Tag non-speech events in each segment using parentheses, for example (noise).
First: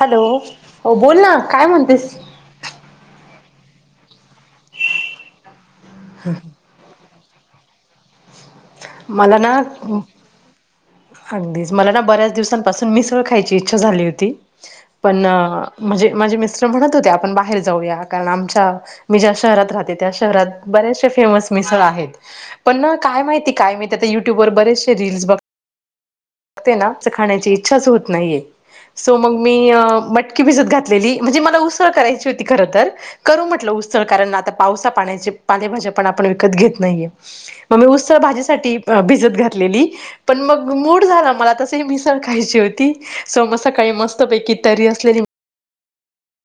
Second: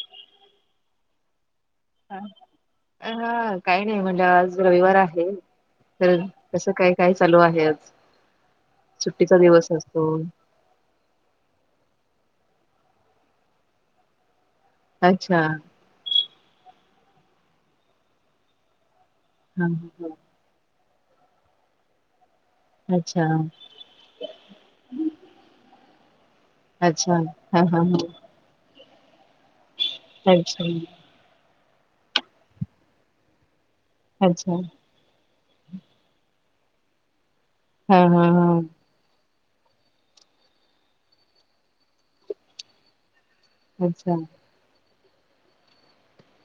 Hello हो बोलना काय म्हंतेस? हां काही नाही म्हणलं आज रविवार आहे तर कसं काय काय चालू आहे आज? सुट्टीचा मलाना दिवस असतो अगदीच मलाना बऱ्याच दिवसांपासून मिसळ खायची इच्छा झाली होती पण अच्छा अं माझे मिस् स्टर म्हणत होते आपण बाहेर जाऊया कारण आमच्या मी ज्या हा शहरात राहते त्या शहरात बरेचशे फेमस मिसळ आहेत पणना काय अच्छा माहिती काय मी तेआता युट्यूबर बरेचशे रील्स बघ घ्तेना च अच्छा खाण्याची हा हा इच्छाच हा होत नाहीये. सो मगमी अ मटकी अच्छा भिजत घातलेली म्हंजे मला उसळ करायची होती खरंतर करू म्हटलं उस सळ कारण आता अच्छा पावसा पाण्याचे पालेभाज्या पण आपण विकत घेत नाहीये ममी हा उसळ हा हा भाजीच साठी ब भिजत घातलेली पण मग मूड झाला मला तसंही मिसळ खायची होती. सोम सकाळी अच्छा मस्त पैकी तर्री असलेली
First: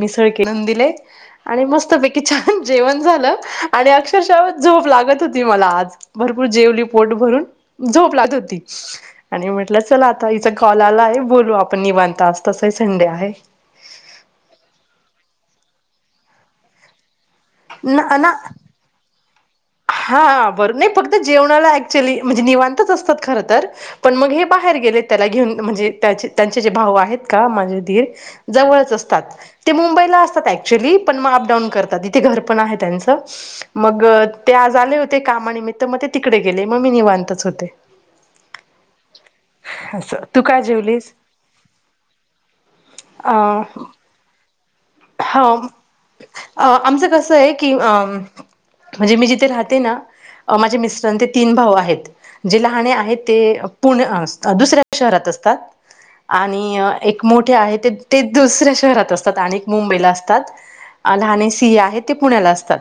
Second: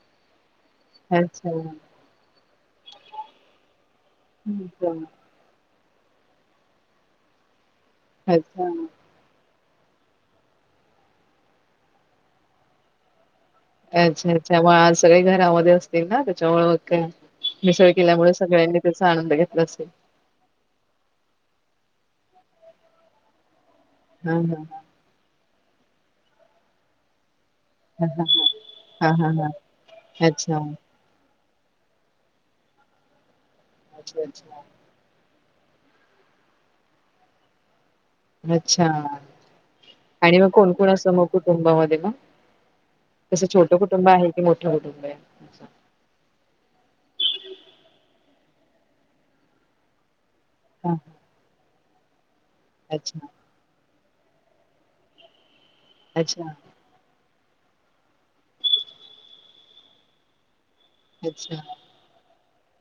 मिसळ के (unintelligible) दिले अच्छा आणि मस्त पैकी छान जेवण झालं आणि अक्ष क्षरशा म झोप लागत होती मला आज भरपूर जेवली पोट भरून. झोपलात होती अच्छा अच्छा आणि म्हं टल चला आता हिचा कॉल आलाय बोलू आपण निवांत आज तसही संडे आहे. अच्छां अच्छां मआज सगळे घरामध्ये असतीलना त्यांच्यामुळ मग काय. मिसळ केल्यामुळे सगळ्यांनी त्याचा आनंद घेत हां बरं नई फक्त जेवणाला ऍक्च्युली म्हंजे निवांतच असतात खरंतर. पण मग हा हे हा बाहेर गेले त्याला घेऊन म्हंजे त्याचे त्याचे जे भाऊ आहेत. का माजे दीर हा हा जवळच हा असतात हा हा हा ते मुंबईला असतात अच्छा ऍक्च्युली पण म अप डाऊन करतात इथे घरपण आहे त्यांचं अच्छा मगं ते अच्छा आज आले होते कामानिमित्त मते तिकडे गेले ममी निवांतच होते. अच्छा असं आणि तू म काय कोणकोण असतं जेवलीस म कुटुंबामध्ये म? कसं छोटं कुटुंब आहे की मोठ्? हां अ आमचं कसंय की अं म्हंजे मी जिथे राहतेना माझे हा मिस्टर अन् ते तीन भाव आहेत. जे लहाने आहेत अच्छा ते पुण् अं दुसऱ्या शहरात असतात अच्छा आणि एक मोठे आहे ते ते दुसऱ्या शहरात असतात आणि एक मुंबईला असतात. आ लहाने अच्छा सिए आहेत ते पुण्याला असतात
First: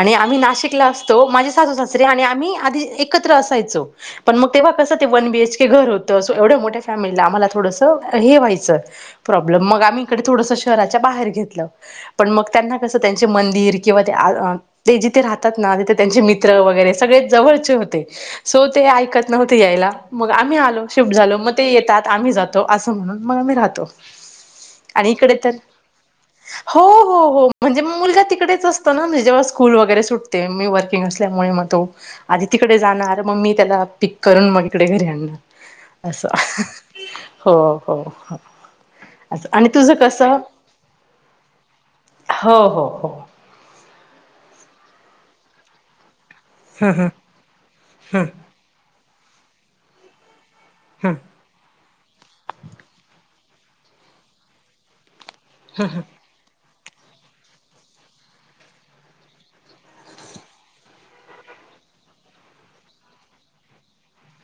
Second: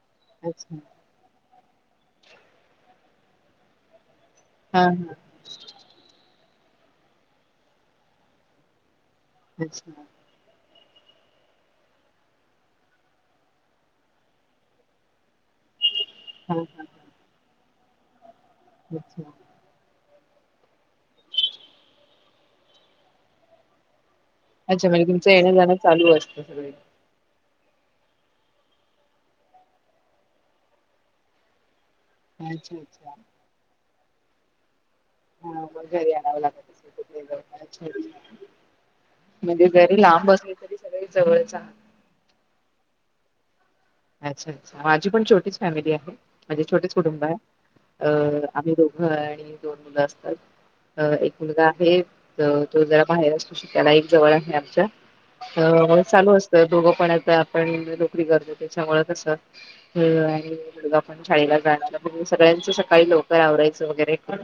आणि आम्ही अच्छा नाशिकला असतो माझे सासुसासरे आणि आम्ही आधी एकत्र असायचो पणम तेव्हा हा कसं ते हा वन बीएचके घर होत स् एवढ्या मोठ्या फॅमिलीला आम्हाला थोडसं हे व्हायचं प्रोब्लम मग अच्छा आम्ही इकडे थोडसं शह् च्या बाहेर घेतल पण मग त्यांना कसं त्यांचे मंदिर किंवा ते आ आ ते जिथे राहत तातना तिथे त्यांचे हा मित्र हा वगैरे सगळे जवळचे होते, सो ते अच्छा ऐकत नव्हते यायला. मग आम्ही आलो, शिफ्ट झालो मते येतात, आम्ही जातो असं म्हणून मग आम्ही राहतो. अच्छा म्हणजे आणि तुमचं इकडे येणं तर जाणं चालू असतं सगळे. हो हो हो म्हणजे मग मुलगा तिकडेच असतो ना म्हे जेव्हा स्कूल वगैरे सुटते मी वर्किंग असल्यामुळे मग तो. आधी अच्छा तिकडे अच्छा जाणार मग मी त्याला (unintelligible) पिक करून मग इकडे घरी हा मग आणणार घरी असं आणावं लागत असेल कुठे जाऊन हं हं हो अच्छा हो अच्छा हो. आणि तुझं कसं. सगळी जवळचा. हो हो हो. अच्छा अच्छा माझी पण छोटीच फॅमिली आहे. माझे छोटेच कुटुंब आहे, अं आम्ही दोघं आहे, आणि दोन मुलं असतात. अ एक मुलगा आहे, तो जरा बाहेर असतो शिकायला एक जवळ आहे, आमच्या. त मग चालू असतं दोघं पण आता आपण नोकरी करतो. त्याच्यामुळ कस (unintelligible) आणि मुगा पण शाळेला जा सगळ्यांच सकाळी लवकर आवरत करायचं वगरे पण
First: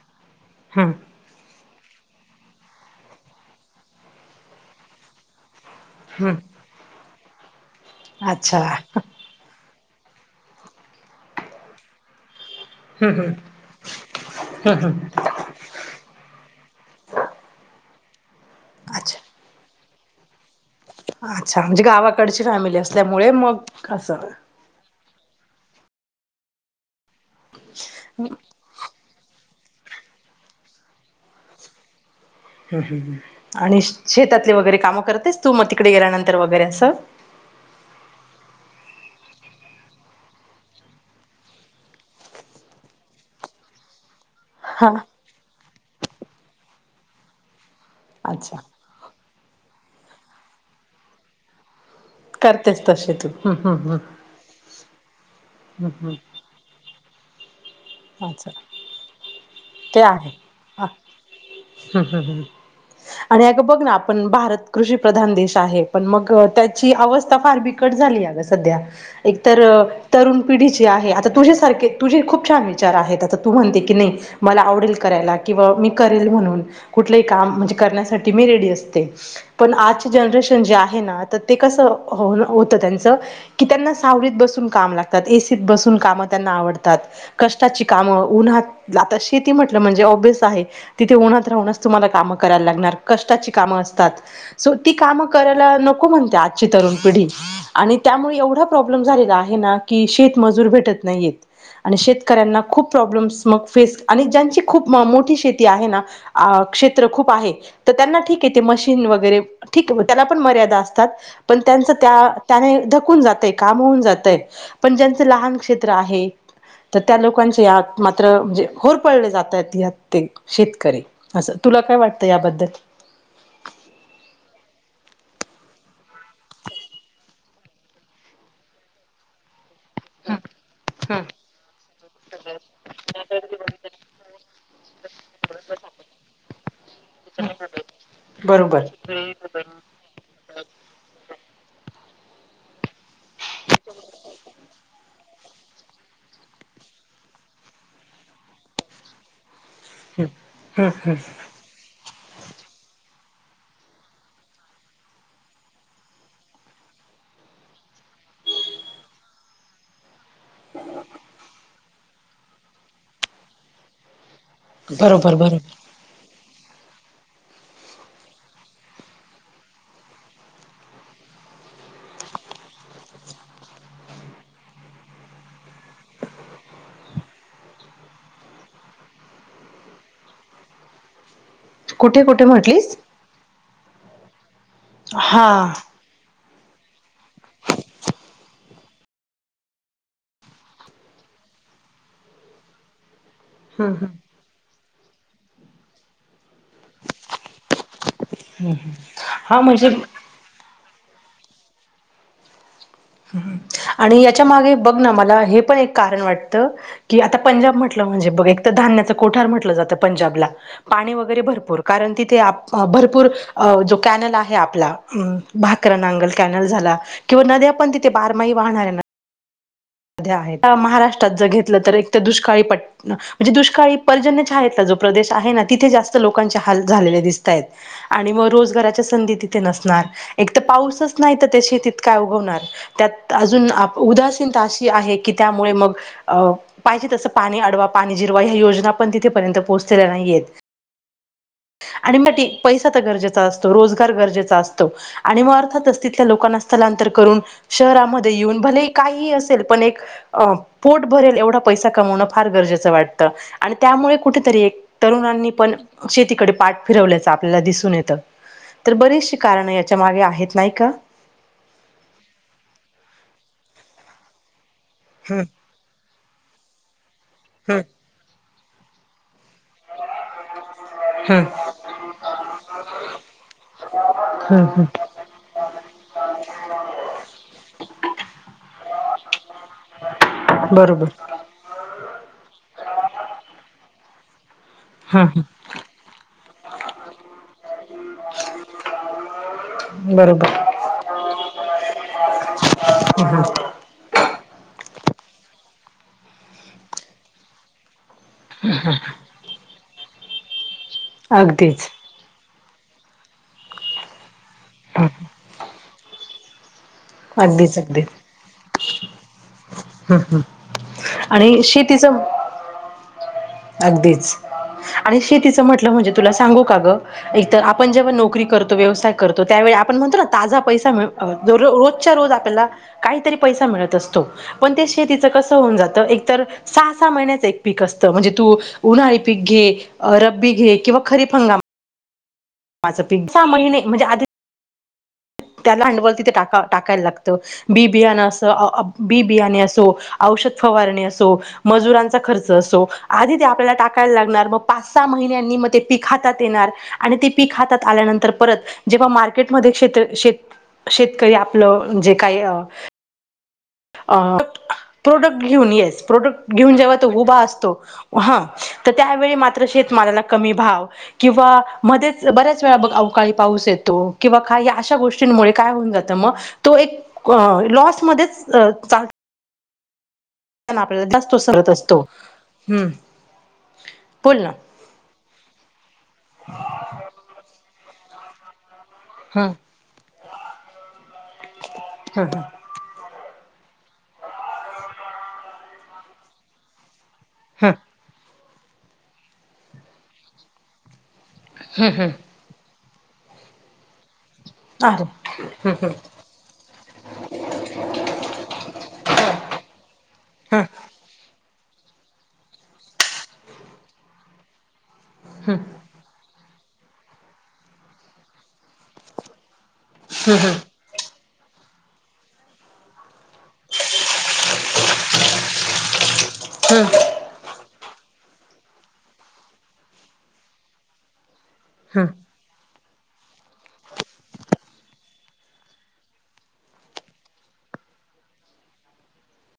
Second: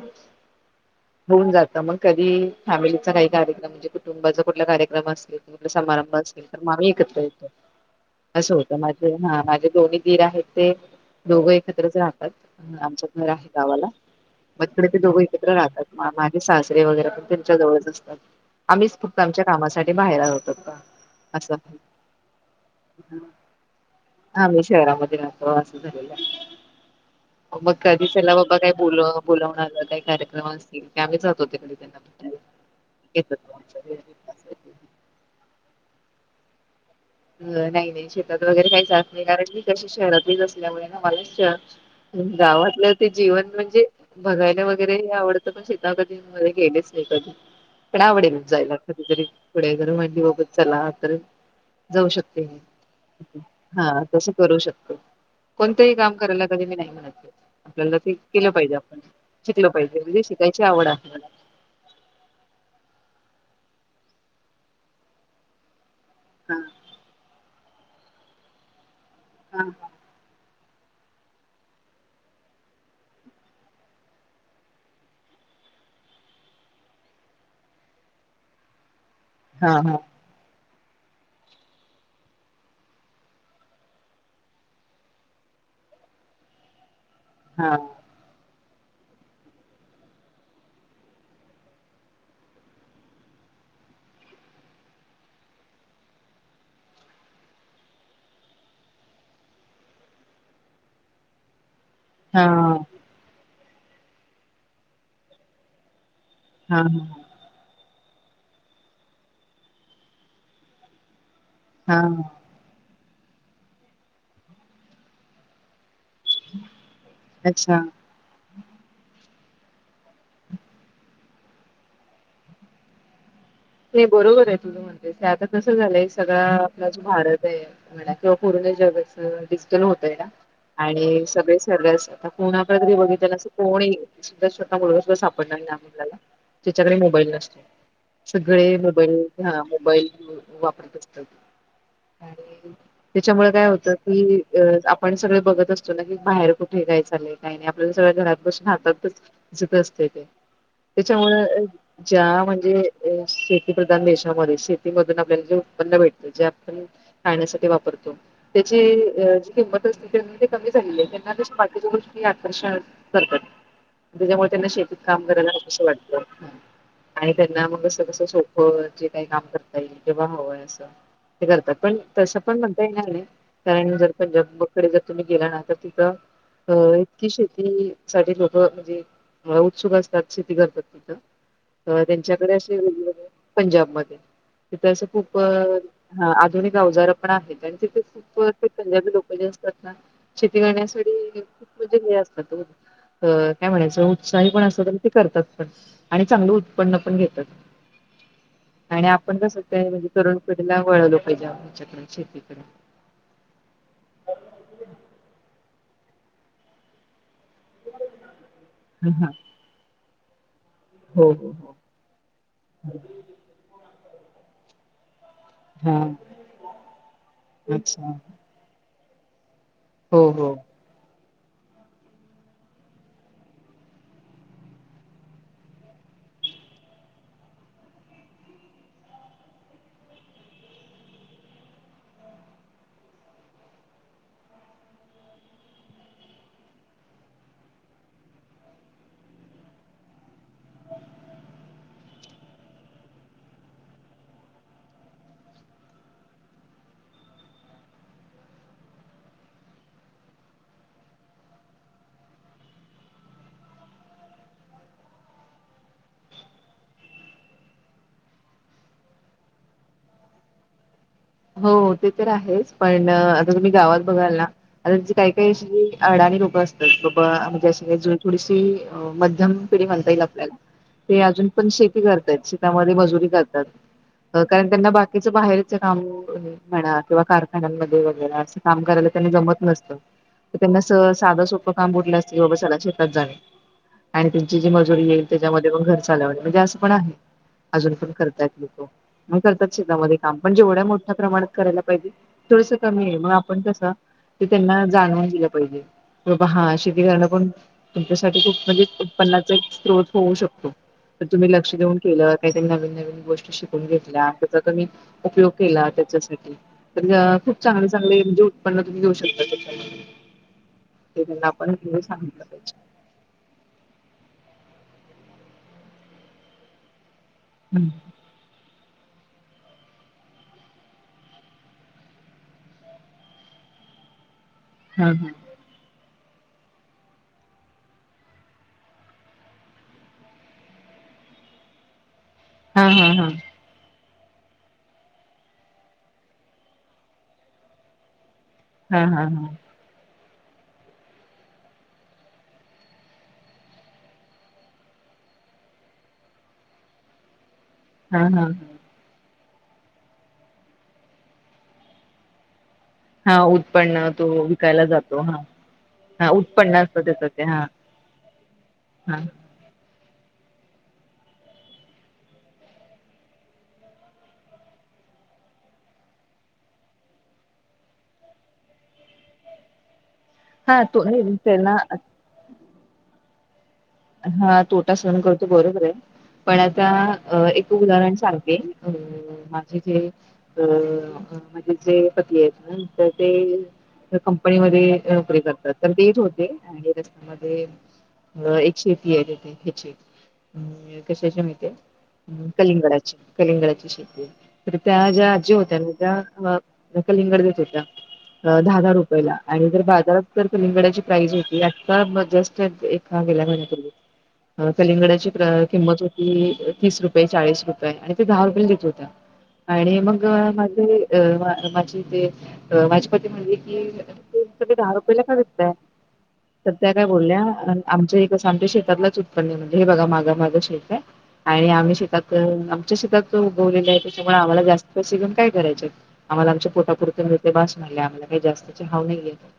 हम्म होऊन जात. तर मग कधी फॅमिलीचा काही कार्यक्रम म्हणजे कुटुंबाचा कुठला कार्यक्रम असले समारंभ असेल हम्म तर मग एकत येतो. असं अच्छा होतं हं. माझे हा माझे दोन्ही दिर आहेत ते दोघं एकत्रच राहतात आमच्या घर आहे गावाला. मगकडे ते दोघ एकत्र राहतात माझे सासरे वगैरे पण त्यांच्या जवळच असतात. आम्हीच फूपत अच्छा आमच्या कामासाठी बाहेर आहोतो. अच्छा म्हणजे गावाकडची फॅमिली असल्यामुळे मग असं आम्ही शहरामध्ये राहतो असं झालेला आहे. मग कधी चला बाबा काय बोल बोलावणार आ काही कार्यक्रम असतील क आम्ही जाते तिकडे त्यांना. ह येतात हआणि शेतातले वगैरे कामं करतेस तू मग तिकडे गेल्यानंतर वगैरे असं. अ नाही नाही शेतात वगैरे काहीच नाही कारण मी इकडचे शहरातलेच असल्यामुळे ना मला शहरची गावातलं ते जीवन म्हणजे. बघायला हा वगैरे हे आवडतं पण शेता कधी मध्ये गेलेच नाही कधी. पण आवडेल अच्छा जायला कधीतरी पुढे जर मांडी बघत चला तर जाऊ शकते करतेच तसे तू हम्म हा हम्म हम्म तस करू शकतो. हम्म कोणतंही काम हम्म करायला कधी मी नाही म्हणत. आपल्याला ते अच्छा केलं पाहिजे आपण शिकल पाहिजे म्हणजे शिकायची आवड आहे मला. हा हा हा आणि अग. बघ ना आपण भारत कृषी प्रधान देश आहे पण मग हा त्याची अवस्था फार ब बिकट झालीय सध्या एक तरुण. पिढीची आहे, आता तुझे सारखे तुझे खूप छान हाय. शहर आहे, तू म्हणते की, नाही मला आवडेल करायला किंवा मी करे म्हणून कुठ काम म्हणजे. करण्यासाठी मी रेडी असते हा पण आज हा ची जनरेशने जी आहे. घे ना तर ते कस हो होत, त्यांच की, त्यांना सावत बसून काम लातात एसीत बसुन. काम त्यांना आवडतात हा कष्टाची काम उन्हाात. आता शेती म्हटलं, म्हणजे ओबीस आहे तिथे उन्हात राहूनच तुम्हाला कामं करायला लागणार कष्टाची कामं. असतात सो ती काम करायला नको म्हता आजची तरुण पिढी आणि त्यामुळे एवढं प्रॉ (unintelligible) श म भे नाही हा शेतकऱ्यांना खूप प्रॉब्लेम्स म फेस आणि ज्यांची खूप म मोठी शेती आहे ना. अ हा हा क्षेत्र खूप आहे. तर त्यांना ठीक आहे, ते मशीन वगैरे ठीक त्या पण मर्यादा असतात. पण त्यांच त्या हा त्याने धकून जातय काम होऊन जातय पण ज्यांच लहान क्षे त्र आहे त्या लोकांचे अच्छा आत मात्र. म्हणजे होर पळले जातात या ते शेतकरी असं तुला काय वाटतं याबद्दल. (unintelligible) नाही बरोबर आहे, तुझ म्हणते आता कस झालंय सगळा, आपला जो भारत आहे म्ह किंवा डिजिटल होतय का हम हम आणि सगळे सरल्यास आता, कुणा बघितना अस कोणी सुधा स्वः (unintelligible) सापडणार नाही, त्याच्याकडे मोबाईल नसते, सगळे बरोबर मोबाईल हा मोबाईल वापरत असतात, आणि त्याच्यामुळे काय होतं, की अ आपण सगळे, बघत असतो, ना की बाहेर कुठे काय चालय काय नाही, आपल्या सगळं घरात बसून राहतातच. ज असते ते त्याच्यामु ज्या म्हणजे, शेती प्रधान देशामध्ये शेतीमधून आपल्याला जे उत्पन्न भेटत जे आपण, खाण्यासाठी वापरतो. त्याची ज किंमत अस, ते कमी झालेले त्यां बाकीच्या गोष्टी आकर्षण करतात. त्याच्यामुळे त्यांना शेतीत काम बरोबर करायला कस बरोबर तर वाटत, आणि त्यांना. सोपं कस सोपं जे काही काम करता येईल, तेव्हा हवंय असं, ते करतात पण तसं पण म्हणता येणार नाही कारण जर पंजाबकडे जर तुम्ही गेला ना तर तिथं, अं इतकी शेती सा (unintelligible) लोकं म्हणजे, मला उत्सुक असतात शेती करतात थ, कुठे कुठे म, पंजाब मध्ये, तेथे असं खूप, हा अधूनिक अवजार पण आहेत, आणि तिथे खूप ते पंजाबी लोक जे असतात ना शेती करण्यासाठी, म्हणजे हे असत त काय हम् म्हणायच हम उत्साही पण अस ते करतात, पण आणि चांगलं उत्पन्न पण घेतात आणि आपण कस काय म्हणजे तरुणपढला, वळवलं पाहिजेच्याकड शेतीकडे, आणि याच्या माग बघ ना, मला हे पण एक कारण वाटत की आता, पंजाब म्हटलं म्हणजे बघ एक धान्याच ह हा कोठार म्हटलं, जातं पंजाबला, पाणी हो वगैरे हो हो भरपूर, कारण तिथे भरपूर जो कॅनल आहे. आपला, हम भाकरा हा नांगल कॅनल झाला, किंवा नद्या पण तिथे अच्छा बारमाही वाहणाऱ्या ना, हो हो. आहे महाराष्ट्र, त्या जर घेतलं तर एक तर (unintelligible) दुष्काळी म्हणजे दुष्काळी पर्जन्य छायाचा प्रदेश आहे, ना तिथे जास्त, लोकच्या हाल झालं दिसत्यात, आणि म रोजाराच्या संधी तिथे नसणार, एक तर पाऊसचा नाहीतर त्या शेतीत काय उगवणार त्यात अजून उदास, आहे की त्यामुळे मग, पाहिजे तस पाणी अडवा पाणी जिरवा या योजना पण तिथेपर्यंत पोहो पोहचल्या नाहीयेत. (unintelligible) आणि मा पैसा तर गरजेचा असतो, रोजगार गरजेचा असतो आणि मग अर्थातच तिथल्या लोकांना असत. स्थलांतर करून शहरामध्ये येऊन भले काही असेल. पण एक पोट भरेल एवढा पैसा कमवण फार गरजेचं वाटतं. आणि त्यामुळे कुठेतरी, तरुणांनी पण शेतीकडे पाठ फिरवल्याच, आपल्याला दिसून येतं. तर बरीचशी कारणं याच्या मागे आहेत, नाही का. हो ते तर आहेच, पण आता तुम्ही गावात बघाल ना! आता काही काही अशी अडाणी लोकं असतात, बाबा म्हणजे हम् अ का थोडीशी म म पिढी म्हणता येईल आपल्याला ते अजून हम् पण शेती करताय शेतामध्ये मजुरी करतात. कारण हम् त्यांना बाकीच्या बाहेरच काम, म्हणा किंवा कारखान्यामध्ये, वगैर असं काम करायला त्यांनी जमत नसतं. तर त्यांना स बरोबर साधं सोपं काम बुटलं असते, की बाबा सगळ्या शेतात जावे आणि, जी मजुरी येईल, हम् त्याच्यामध्ये पण घर चालव म्हणजे असं पण आहे. अजून पण करतायत लोक मग करतात, हम् शेतामध्ये काम पण बरोबर जेवढ्या मोठ्या, प्रणात करायला पाहिजे, थोडस कमी आहे आपण कस त्यां, जाणून दिलं पाहिजे, हा शेती करण पण, तुमच्यासाठी खूप म्हणजे उत्पन्नाचा एक स्त्रोत होऊ शकतो तर तुम्ही लक्ष अगदीच देेऊन केलं काहीतरी नवीन नवीन गोष्टी शिकून घेतल्या आणि त्याचा तुम्ही उपयोग केला त्याच्यासाठी तर खूप अगदीच चांगले अगदीच चांगले म्हणजे उत्पन्न तुम्ही घऊ शकता (unintelligible) ते त्यांना आणि आपण शेतीच सांगितलं पाहिजे. अगदीच आणि शेतीच म्हटलं म्हणजे तुला सांगू का ग? एक तर आपण हा जेव्हा नोकरी करतो. व्यवसाय करतो त्या वेळी आपण म्हणतो ना ताजा पैसा मीळतो रोजच्या रोज आपल्याला काहीतरी पसा मिळत असतो पण शेतीच हा कस होऊन जात एक तर सहा सहा महिन्याच एक पिक असत म्हण तू उन्हाळी पीक घे रब्बी घे किंवा खरीप (unintelligible) (unintelligible) हा हा हा म्हणजे आधी त्याला भाडवल तिथे टाका टाकायला लागतं बी बियाण हा हा बी बियाने हा असो औषध फवारणी असो मजुरांचा खर्च असो आधी ते आपल्याला टाकायला लागणार मग पाच सहा महि महिन्यांनी मग ते पिक हातात येणार आणि ते पिक हातात हा आल्यानंतर हा परत जेव्हा मा म्केटमध्ये शेत शेतकरी आपलं जे काही हा उत्पन्न तो विकायला जातो हा प्रोडक्ट घेऊन येस हा प्रोडक्ट उत्पन्न घेऊन जेव्हा असतं तो त्याच उभा ते हा असतो ह तर हा त्यावेळी मात्र शेत मलाला कमी भाव किंवा मध्येच बऱ्याच वे अवकाळी पाऊस येतो किंवा का अशा गोष्टी मुळे काय होऊन जात मग तो एक लॉस मधेच प हा तो आपल्याला जास्त नाही सरत त्यांना असतो, हम्म. बोल ना हा तोटा सहण करतो बरोबर आहे पण आता एक उदाहरण सांगते. अ हम्म माझे जे अ माझे जे पती आहेत ना ते कंपनीमध्ये नोकरी करतात तर तेच होते आणि मध्ये हम्म एक शेतीे (unintelligible) कशाच्या माहितेय हम्म कलिंगडची कलिंगडची शेती‌. तर अरे त्या ज्या आजी होत्या ना त्या कलिंगड देत होत्या. दहा दहा रुपयला आणि जर बाजारात तर हम्म कलिंगडाची प्राइस होती तर मग जस्ट एका (unintelligible) कलिंगडाची हम्म किंमत होती तीस रुपये चाळीस रुपये आणि ते दहा रुपयेला देत होत्या. आणि मग माझे अ माझी ते माझ म्हण की त दहा रुपयेला करून देया तर त्या हम्म काय बोलल्या आमच एक कसं आमच्या शेतातलाच उत्पन्न आहे म्हणजे हे बघा माझा माझं शेत आहे. आणि आम्ही हम्म शिकात च्या शेतात उगवले आहे त्याच्यामुळे आम्हाला जास्त पैसे घेऊन काय करायचे आम्हा आमच्या पोटापुरत मिेलते भास आम्हाला काही जास्तचे हव नाहीयेत.